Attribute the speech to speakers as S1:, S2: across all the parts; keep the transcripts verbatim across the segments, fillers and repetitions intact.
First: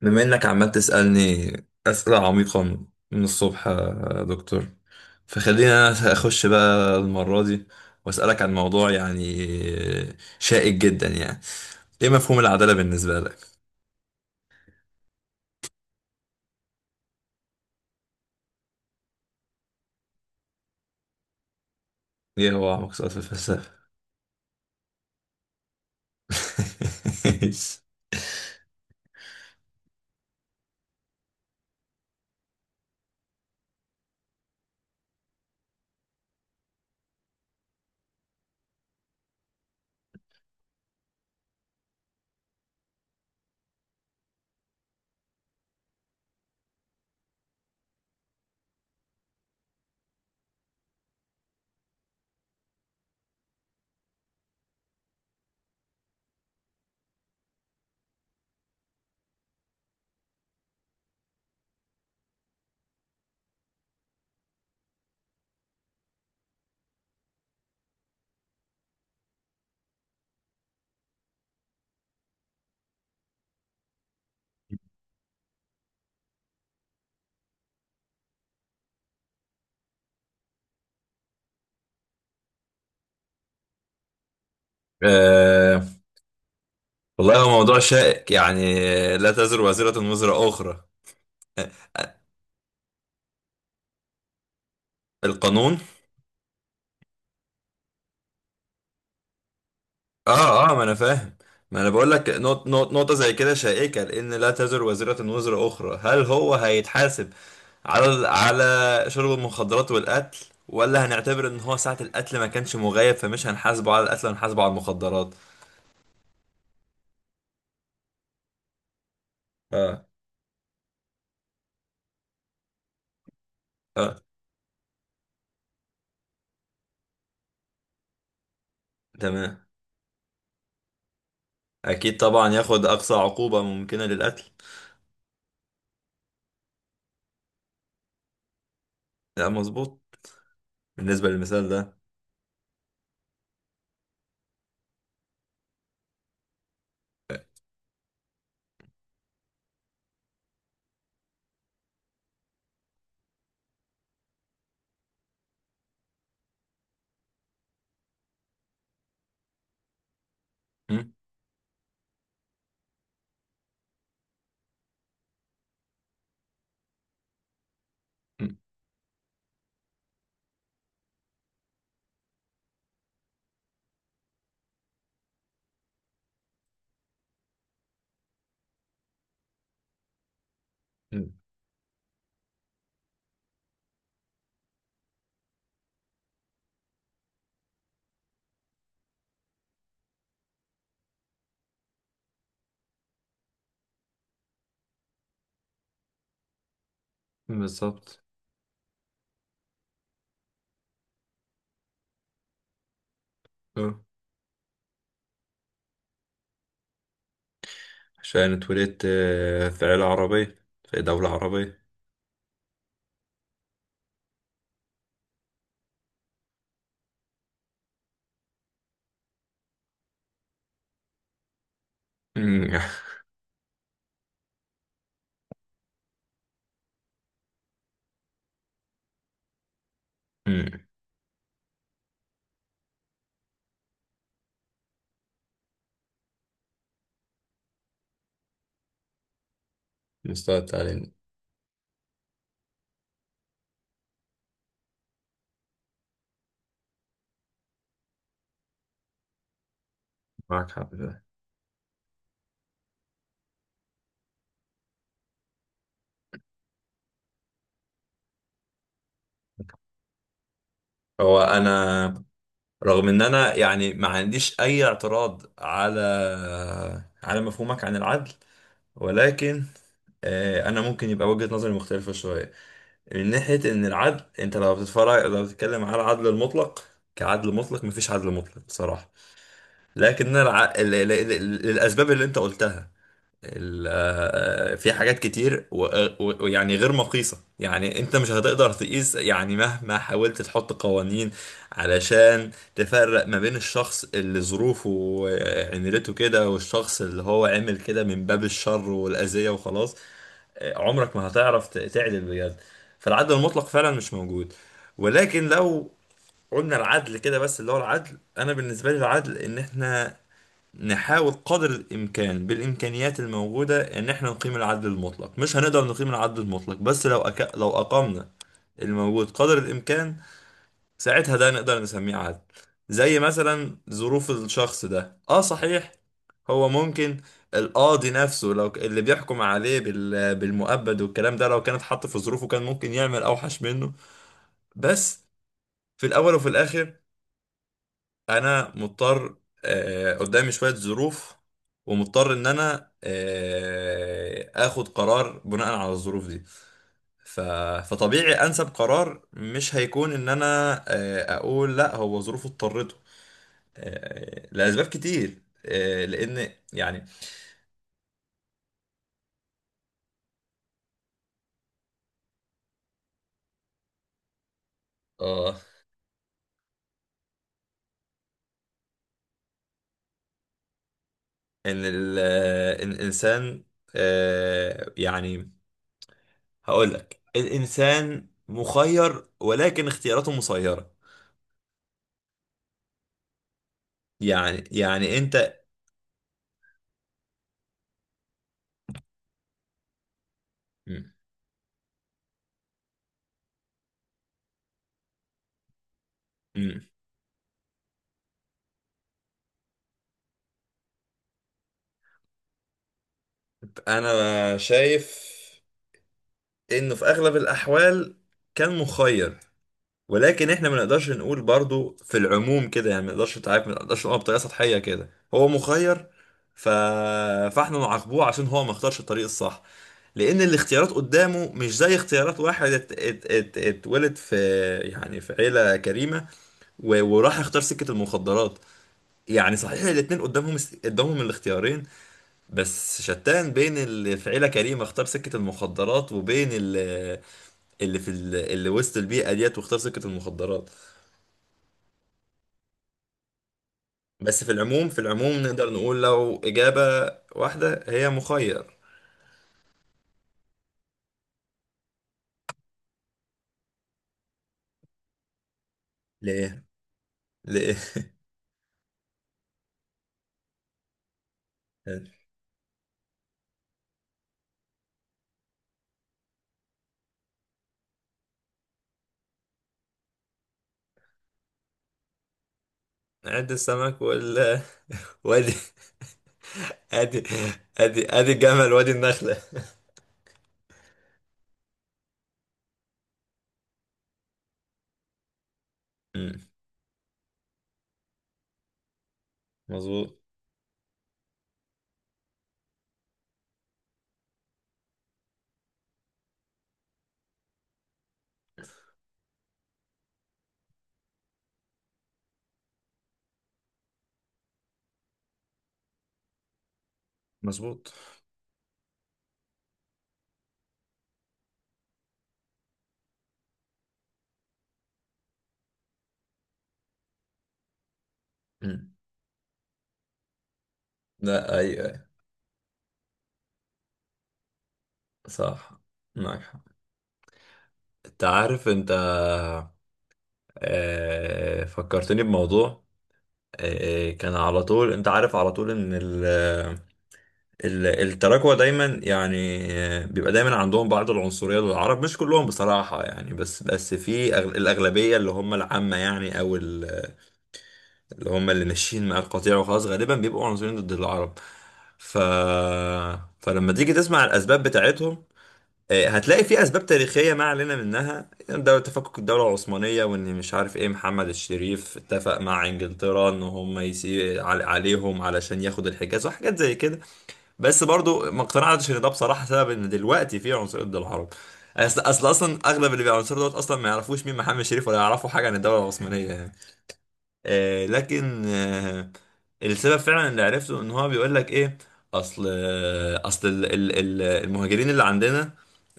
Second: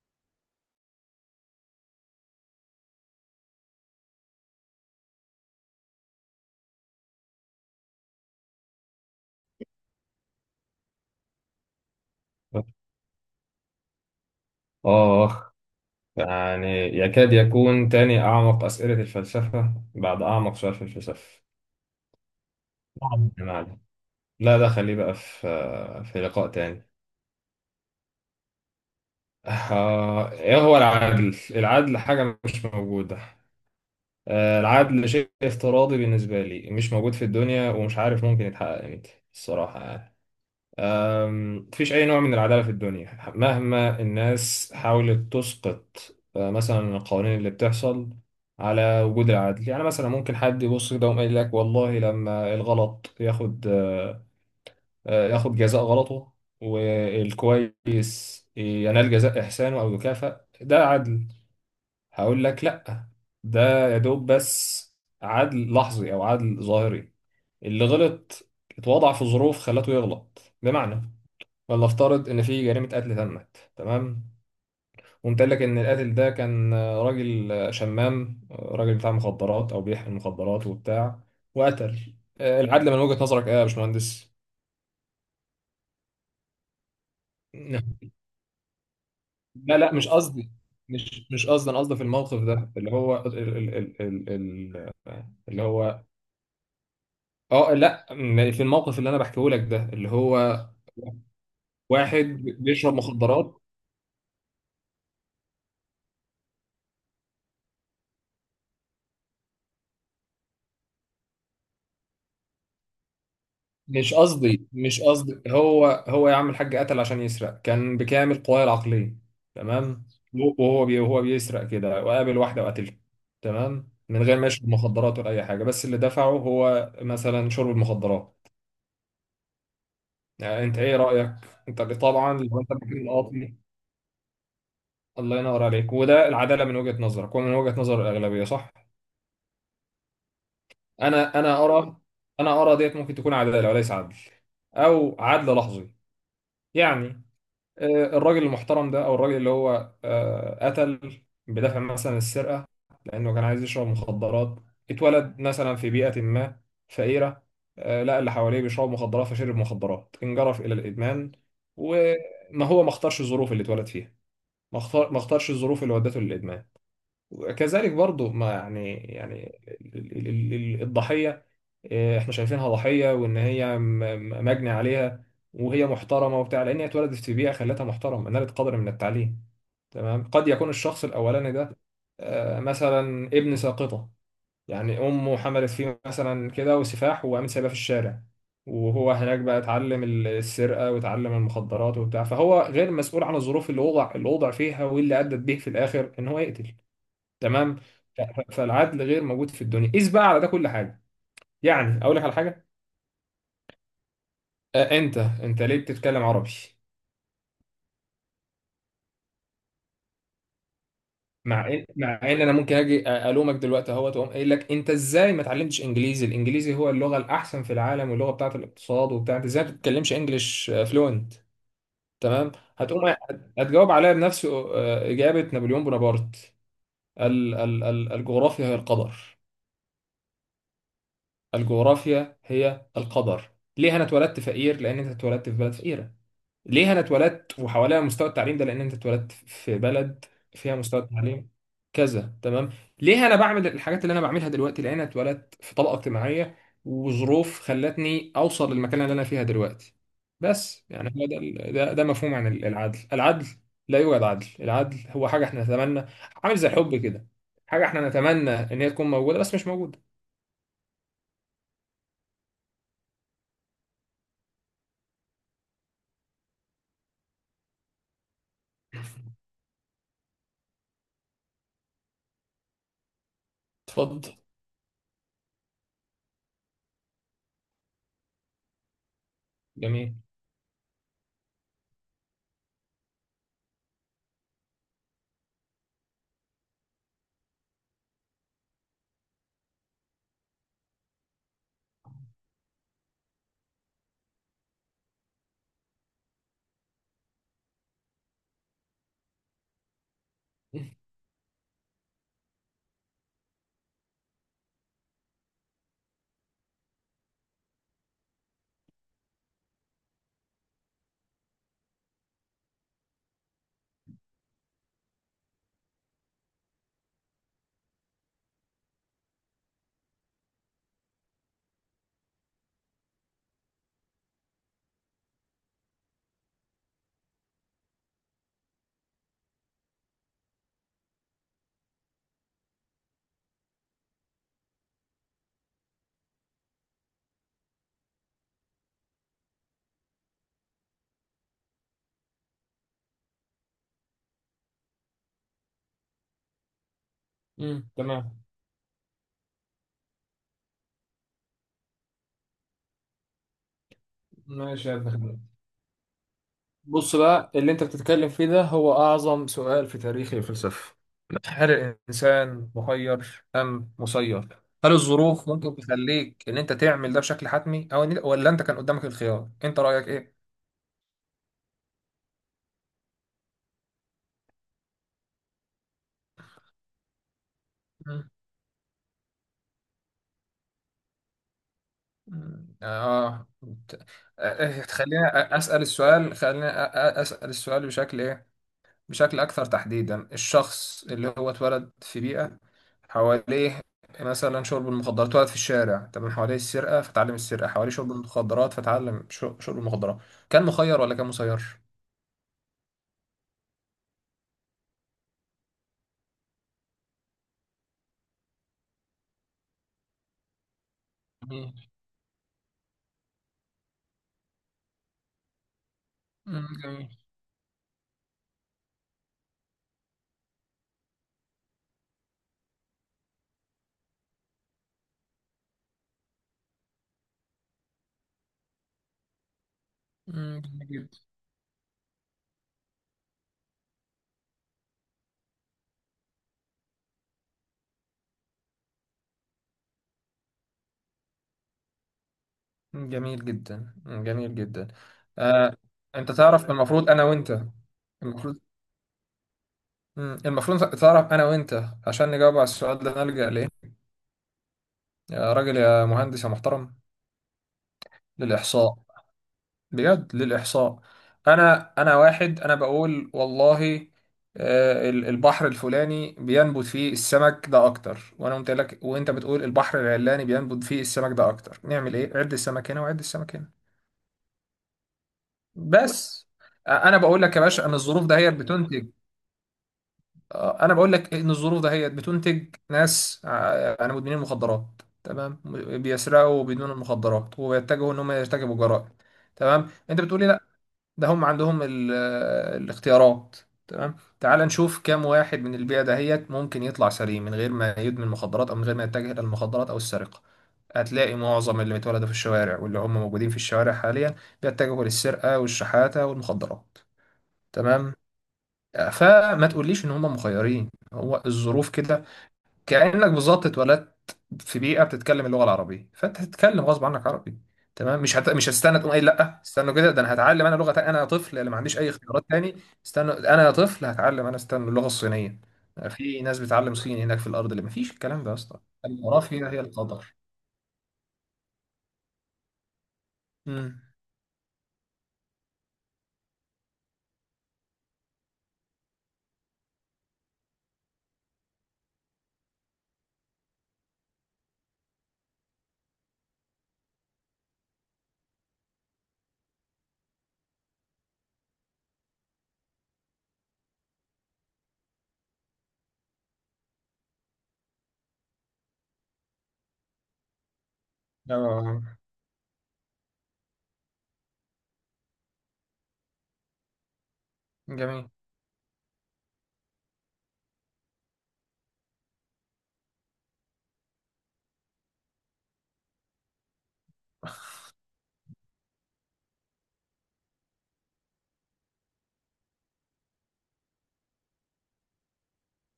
S1: بما انك عمال تسألني أسئلة عميقة من الصبح يا دكتور، فخلينا انا اخش بقى المرة دي واسألك عن موضوع يعني شائك جدا، يعني ايه مفهوم العدالة بالنسبة لك؟
S2: آه يعني يكاد يكون تاني أعمق أسئلة الفلسفة بعد أعمق سؤال في الفلسفة.
S1: ايه هو اعمق سؤال في
S2: نعم، ما علينا.
S1: الفلسفة؟
S2: لا، ده خليه بقى في في لقاء تاني. آه، إيه هو العدل؟ العدل حاجة مش موجودة. آه، العدل شيء افتراضي بالنسبة لي، مش موجود في الدنيا، ومش عارف ممكن يتحقق إمتى الصراحة، يعني مفيش أي نوع من العدالة في الدنيا مهما الناس حاولت تسقط. آه، مثلا القوانين اللي بتحصل على وجود العدل، يعني مثلا ممكن حد يبص كده ويقول لك والله لما الغلط ياخد آه، آه، ياخد جزاء غلطه، والكويس ينال جزاء إحسانه أو يكافأ، ده عدل. هقول لك لأ، ده يا دوب بس عدل لحظي أو عدل ظاهري. اللي غلط اتوضع في ظروف خلته يغلط، بمعنى فلنفترض ان في جريمه قتل تمت، تمام، وقمت قايل لك ان القاتل ده كان آه، راجل، آه، شمام، آه، راجل بتاع مخدرات او بيحمل مخدرات وبتاع، وقتل. آه، العدل من وجهه نظرك ايه يا باشمهندس؟
S1: آه، والله هو موضوع شائك يعني. لا تزر
S2: لا، لا، مش
S1: وازرة وزر
S2: قصدي.
S1: أخرى.
S2: مش مش قصدي،
S1: آه،
S2: انا قصدي في
S1: آه،
S2: الموقف ده اللي هو ال ال ال ال ال اللي
S1: القانون.
S2: هو، اه لا م- في الموقف اللي انا بحكيه لك ده، اللي هو
S1: اه اه، ما انا فاهم. ما انا بقول لك
S2: واحد
S1: نقط- نقط-
S2: بيشرب
S1: نقطة زي كده
S2: مخدرات.
S1: شائكة، لان لا تزر وازرة وزر اخرى. هل هو هيتحاسب على ال- على شرب المخدرات والقتل، ولا هنعتبر ان هو ساعة القتل ما كانش مغيب فمش هنحاسبه على
S2: مش
S1: القتل هنحاسبه
S2: قصدي
S1: على
S2: مش
S1: المخدرات؟
S2: قصدي هو هو يا عم الحاج، قتل عشان يسرق، كان بكامل قواه العقلية،
S1: اه
S2: تمام. وهو بي وهو بيسرق كده وقابل واحدة وقتلها، تمام،
S1: اه،
S2: من غير ما يشرب مخدرات ولا أي حاجة، بس اللي دفعه هو مثلا شرب المخدرات.
S1: تمام.
S2: يعني أنت إيه رأيك؟ أنت
S1: اكيد
S2: طبعا
S1: طبعا
S2: لو أنت
S1: ياخد
S2: مكان
S1: اقصى
S2: القاضي؟
S1: عقوبة ممكنة للقتل.
S2: الله ينور عليك، وده العدالة من وجهة نظرك ومن وجهة نظر الأغلبية، صح؟
S1: لا، مظبوط، بالنسبة
S2: أنا أنا
S1: للمثال ده.
S2: أرى أنا أرى ديت ممكن تكون عدالة وليس عدل، أو عدل لحظي. يعني آه، الراجل المحترم ده او الراجل اللي هو آه، قتل بدافع مثلا السرقه لانه كان عايز يشرب مخدرات، اتولد مثلا في بيئه ما فقيره، آه، لقى اللي حواليه بيشربوا مخدرات فشرب مخدرات، انجرف الى
S1: م-
S2: الادمان. وما هو ما اختارش الظروف اللي اتولد فيها، ما اختار ما اختارش الظروف اللي ودته للادمان. وكذلك برضو
S1: م-
S2: ما يعني، يعني ال- ال- ال- الضحيه، إيه، احنا شايفينها ضحية وان هي م- م- مجني عليها، وهي محترمة وبتاع لان هي اتولدت في بيئة خلتها محترمة، نالت قدر من التعليم، تمام. قد يكون الشخص
S1: م-
S2: الاولاني ده آه، مثلا ابن ساقطة، يعني امه حملت فيه مثلا كده وسفاح، وقامت سايباه في الشارع، وهو هناك بقى اتعلم ال- السرقة واتعلم المخدرات وبتاع، فهو غير مسؤول عن الظروف اللي وضع اللي وضع فيها واللي أدت به في الآخر إن هو يقتل، تمام.
S1: بالظبط.
S2: ف- ف- فالعدل غير موجود في الدنيا، قيس بقى على ده كل حاجة. يعني أقول لك على حاجة.
S1: آه.
S2: آه، انت انت ليه بتتكلم عربي؟
S1: عشان اتولدت آه، في عيلة عربية في دولة
S2: مع ان
S1: عربية.
S2: مع ان انا ممكن اجي أ- الومك دلوقتي، اهو تقوم قايل لك انت ازاي ما اتعلمتش انجليزي؟ الانجليزي هو اللغه الاحسن في العالم، واللغه بتاعه الاقتصاد وبتاع، انت ازاي ما بتتكلمش انجليش فلوينت؟ تمام.
S1: مم.
S2: هتقوم هت- هتجاوب عليا بنفس آه، اجابه نابليون بونابرت. ال ال ال الجغرافيا هي القدر.
S1: امم.
S2: الجغرافيا هي القدر. ليه انا اتولدت فقير؟ لان انت اتولدت في بلد فقيره. ليه انا اتولدت وحواليها مستوى التعليم ده؟ لان انت اتولدت في بلد
S1: مستوى
S2: فيها مستوى
S1: التعليم.
S2: التعليم كذا، تمام. ليه انا بعمل الحاجات اللي انا بعملها دلوقتي؟ لان انا اتولدت في طبقه اجتماعيه وظروف خلتني اوصل للمكان اللي انا فيها دلوقتي.
S1: معاك
S2: بس
S1: حق في
S2: يعني
S1: ده.
S2: هو ده ده, ده مفهوم عن العدل. العدل لا يوجد، عدل العدل هو حاجه احنا نتمنى، عامل زي الحب كده، حاجه احنا نتمنى ان هي تكون موجوده بس مش موجوده.
S1: هو انا، رغم ان انا يعني ما عنديش اي اعتراض على على مفهومك عن العدل، ولكن آه، انا ممكن يبقى وجهة نظري مختلفة شوية، من ناحية ان العدل،
S2: اتفضل.
S1: انت لو بتتفرج لو بتتكلم على العدل المطلق، كعدل مطلق، مفيش عدل مطلق بصراحة.
S2: جميل.
S1: لكن أنا الع... ال... ال... ال... الاسباب اللي انت قلتها، ال- آه، في حاجات كتير و- و- ويعني غير مقيسة، يعني انت مش هتقدر تقيس يعني مهما حاولت تحط قوانين علشان تفرق ما بين الشخص اللي ظروفه آه، عملته كده، والشخص اللي هو عمل كده من باب الشر والأذية وخلاص. آه، عمرك ما هتعرف ت- تعدل بجد. فالعدل المطلق فعلا مش موجود. ولكن لو قلنا العدل كده بس، اللي هو العدل، انا بالنسبه لي العدل ان احنا نحاول قدر الإمكان بالإمكانيات الموجودة إن إحنا نقيم العدل المطلق، مش هنقدر نقيم العدل المطلق، بس لو أك... لو أقمنا الموجود قدر الإمكان، ساعتها ده نقدر نسميه عدل. زي مثلا ظروف الشخص ده، آه صحيح، هو ممكن القاضي نفسه، لو ك- اللي بيحكم عليه بال... بالمؤبد والكلام ده، لو كان اتحط في ظروفه كان ممكن يعمل أوحش منه. بس في الأول وفي الآخر انا مضطر، آه، قدامي شوية ظروف، ومضطر ان انا آه، اخد قرار بناء على الظروف دي. ف...
S2: مم.
S1: فطبيعي
S2: تمام.
S1: انسب قرار مش هيكون ان انا آه، اقول لا، هو ظروفه اضطرته، آه، لاسباب
S2: ماشي يا ابني.
S1: كتير، آه، لان يعني.
S2: بص بقى، اللي انت بتتكلم فيه ده هو اعظم سؤال في تاريخ الفلسفه. هل الانسان مخير ام مسير؟ هل الظروف
S1: اه
S2: ممكن تخليك ان انت تعمل ده بشكل حتمي، او إن- ولا انت كان قدامك الخيار؟ انت رايك ايه؟
S1: ان ال... آه، إن الانسان، آه، يعني هقول لك، الانسان
S2: مم.
S1: مخير ولكن اختياراته مسيرة.
S2: مم. اه. ت-
S1: يعني
S2: آه، آه،
S1: يعني
S2: خلينا أ-
S1: انت.
S2: اسال السؤال خلينا أ- أ- اسال السؤال بشكل ايه، بشكل أكثر تحديدا. الشخص اللي هو اتولد في بيئة حواليه مثلا شرب المخدرات، اتولد في الشارع، تمام، حواليه
S1: مم.
S2: السرقة فتعلم السرقة، حواليه شرب المخدرات فتعلم شو- شرب المخدرات، كان مخير ولا كان مسير؟
S1: انا شايف انه في اغلب الاحوال كان مخير، ولكن احنا ما نقدرش نقول
S2: جميل.
S1: برضو في العموم كده، يعني ما نقدرش تعرف ما نقدرش نقول بطريقه سطحيه كده هو مخير.
S2: مم،
S1: ف...
S2: جميل.
S1: فاحنا نعاقبوه عشان هو ما اختارش الطريق الصح، لان الاختيارات قدامه مش زي اختيارات واحد ات... ات... ات... اتولد في، يعني، في عيله كريمه و... وراح اختار سكه المخدرات. يعني صحيح الاتنين قدامهم
S2: مم، جميل جدا.
S1: قدامهم الاختيارين، بس شتان بين اللي في عيلة كريمة اختار سكة المخدرات وبين اللي, اللي في ال- اللي وسط البيئة ديت واختار سكة المخدرات.
S2: مم، جميل جدا. مم،
S1: بس في
S2: جميل جدا.
S1: العموم في العموم نقدر
S2: آه،
S1: نقول،
S2: انت
S1: لو
S2: تعرف،
S1: إجابة
S2: المفروض انا وانت،
S1: واحدة، هي
S2: المفروض،
S1: مخير.
S2: مم، المفروض تعرف انا وانت، عشان نجاوب على السؤال ده، نلجأ ليه يا راجل يا مهندس يا
S1: ليه؟
S2: محترم؟
S1: ليه؟
S2: للإحصاء. بجد للإحصاء. أنا أنا واحد أنا بقول والله آه، ال- البحر الفلاني بينبت فيه السمك ده أكتر، وأنا قلت لك، وأنت بتقول البحر العلاني بينبت فيه السمك ده أكتر. نعمل إيه؟ عد السمك هنا وعد
S1: عد
S2: السمك هنا،
S1: السمك ولا وادي،
S2: بس. آه، أنا
S1: ادي
S2: بقول لك يا باشا إن
S1: ادي
S2: الظروف
S1: ادي
S2: ده هي
S1: الجمل وادي
S2: بتنتج.
S1: النخلة.
S2: آه، أنا بقول لك إن الظروف ده هي بتنتج ناس آه، أنا مدمنين مخدرات، تمام،
S1: مم.
S2: بيسرقوا بدون المخدرات وبيتجهوا إن هم يرتكبوا جرائم، تمام.
S1: مظبوط.
S2: أنت بتقولي لا، ده هم عندهم ال- آه، الاختيارات. تمام، تعال نشوف كام واحد من البيئة دهيت ممكن يطلع سليم من غير ما يدمن مخدرات او من غير ما يتجه الى المخدرات او السرقة. هتلاقي معظم اللي بيتولدوا في الشوارع واللي هم موجودين في الشوارع حاليا بيتجهوا للسرقة والشحاتة والمخدرات،
S1: مظبوط.
S2: تمام. آه، فما تقوليش ان هم مخيرين، هو الظروف كده. كأنك بالظبط اتولدت في بيئة بتتكلم اللغة العربية، فانت هتتكلم غصب عنك عربي، تمام. مش هت... مش
S1: مم.
S2: هتستنى تقوم قايل لا، استنوا كده، ده انا هتعلم انا لغة تانية، انا يا
S1: لا،
S2: طفل اللي ما
S1: ايوه،
S2: عنديش
S1: أيوة.
S2: اي اختيارات تاني. استنوا، انا يا طفل هتعلم انا، استنى اللغة الصينية.
S1: صح. معك
S2: في ناس
S1: حق.
S2: بتعلم صيني هناك في الارض، اللي ما فيش
S1: انت
S2: الكلام ده يا
S1: عارف
S2: اسطى.
S1: انت
S2: الجغرافيا هي القدر.
S1: آه، فكرتني بموضوع،
S2: امم.
S1: آه، كان على طول، انت عارف على طول ان ال ال- التراكوة دايما يعني آه، بيبقى دايما عندهم بعض العنصرية للعرب، مش كلهم بصراحة يعني، بس بس في أغ- الأغلبية اللي هم العامة، يعني، أو ال- اللي هم اللي ماشيين مع القطيع وخلاص غالبا بيبقوا عنصريين ضد العرب. ف فلما تيجي تسمع الأسباب بتاعتهم، آه، هتلاقي في اسباب تاريخيه ما علينا منها، دوله تفكك الدوله العثمانيه وان مش عارف ايه محمد الشريف
S2: اه.
S1: اتفق مع انجلترا ان هم يسي عل- عليهم علشان ياخد الحجاز وحاجات زي كده، بس
S2: جميل،
S1: برضو ما اقتنعتش ان ده بصراحه سبب ان دلوقتي في عنصريه ضد العرب. اصل اصل اصلا اغلب اللي بيعنصروا دوت اصلا ما يعرفوش مين محمد الشريف، ولا يعرفوا حاجه عن الدوله العثمانيه يعني. آه لكن، آه السبب فعلا اللي عرفته ان هو بيقول لك ايه: اصل آه اصل ال ال ال المهاجرين اللي عندنا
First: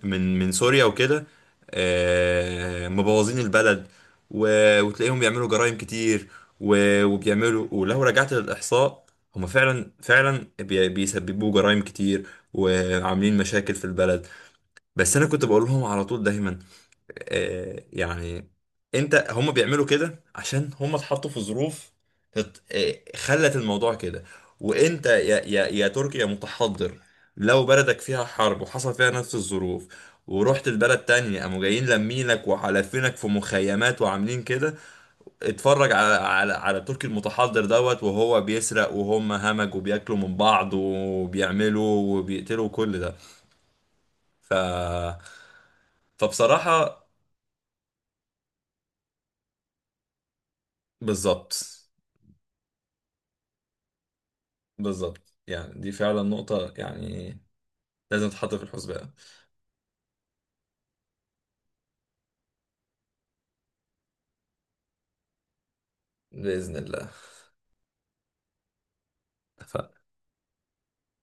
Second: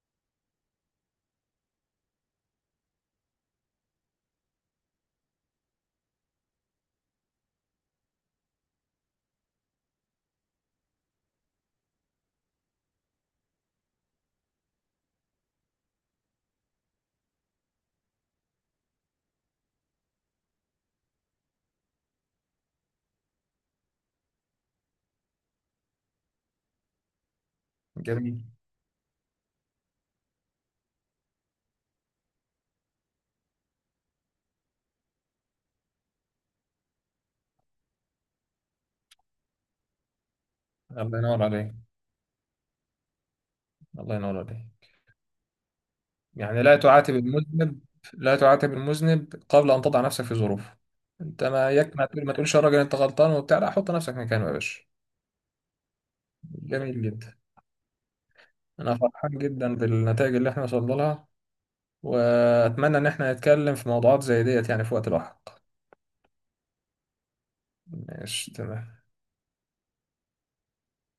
S1: من من سوريا وكده، آه مبوظين البلد، و- وتلاقيهم بيعملوا جرائم كتير، و- وبيعملوا ولو رجعت للاحصاء هما فعلا فعلا بي- بيسببوا جرائم كتير وعاملين مشاكل في البلد. بس انا كنت بقول لهم على طول دايما، آه، يعني، انت، هم بيعملوا كده عشان هم اتحطوا في ظروف تت- آه، خلت الموضوع كده. وانت يا يا يا تركي، يا متحضر، لو بلدك فيها
S2: جميل.
S1: حرب وحصل فيها نفس الظروف ورحت البلد تانية قاموا جايين لمينك وحالفينك في مخيمات وعاملين كده، اتفرج على على على تركي المتحضر دوت وهو بيسرق، وهم همج وبياكلوا من بعض
S2: الله ينور عليك.
S1: وبيعملوا وبيقتلوا كل ده.
S2: الله ينور عليك.
S1: ف
S2: يعني لا
S1: فبصراحة
S2: تعاتب المذنب. لا تعاتب المذنب قبل أن تضع نفسك في ظروفه. أنت
S1: بالظبط.
S2: ما يك ما تقول ما تقولش يا راجل أنت غلطان وبتاع، لا، حط نفسك مكانه يا باشا.
S1: بالظبط، يعني دي فعلا نقطة
S2: جميل جدا.
S1: يعني لازم تتحط في
S2: أنا
S1: الحسبان.
S2: فرحان جدا بالنتائج اللي إحنا وصلنا لها، وأتمنى إن إحنا نتكلم في موضوعات زي ديت يعني في وقت لاحق.
S1: بإذن الله.
S2: ماشي، تمام.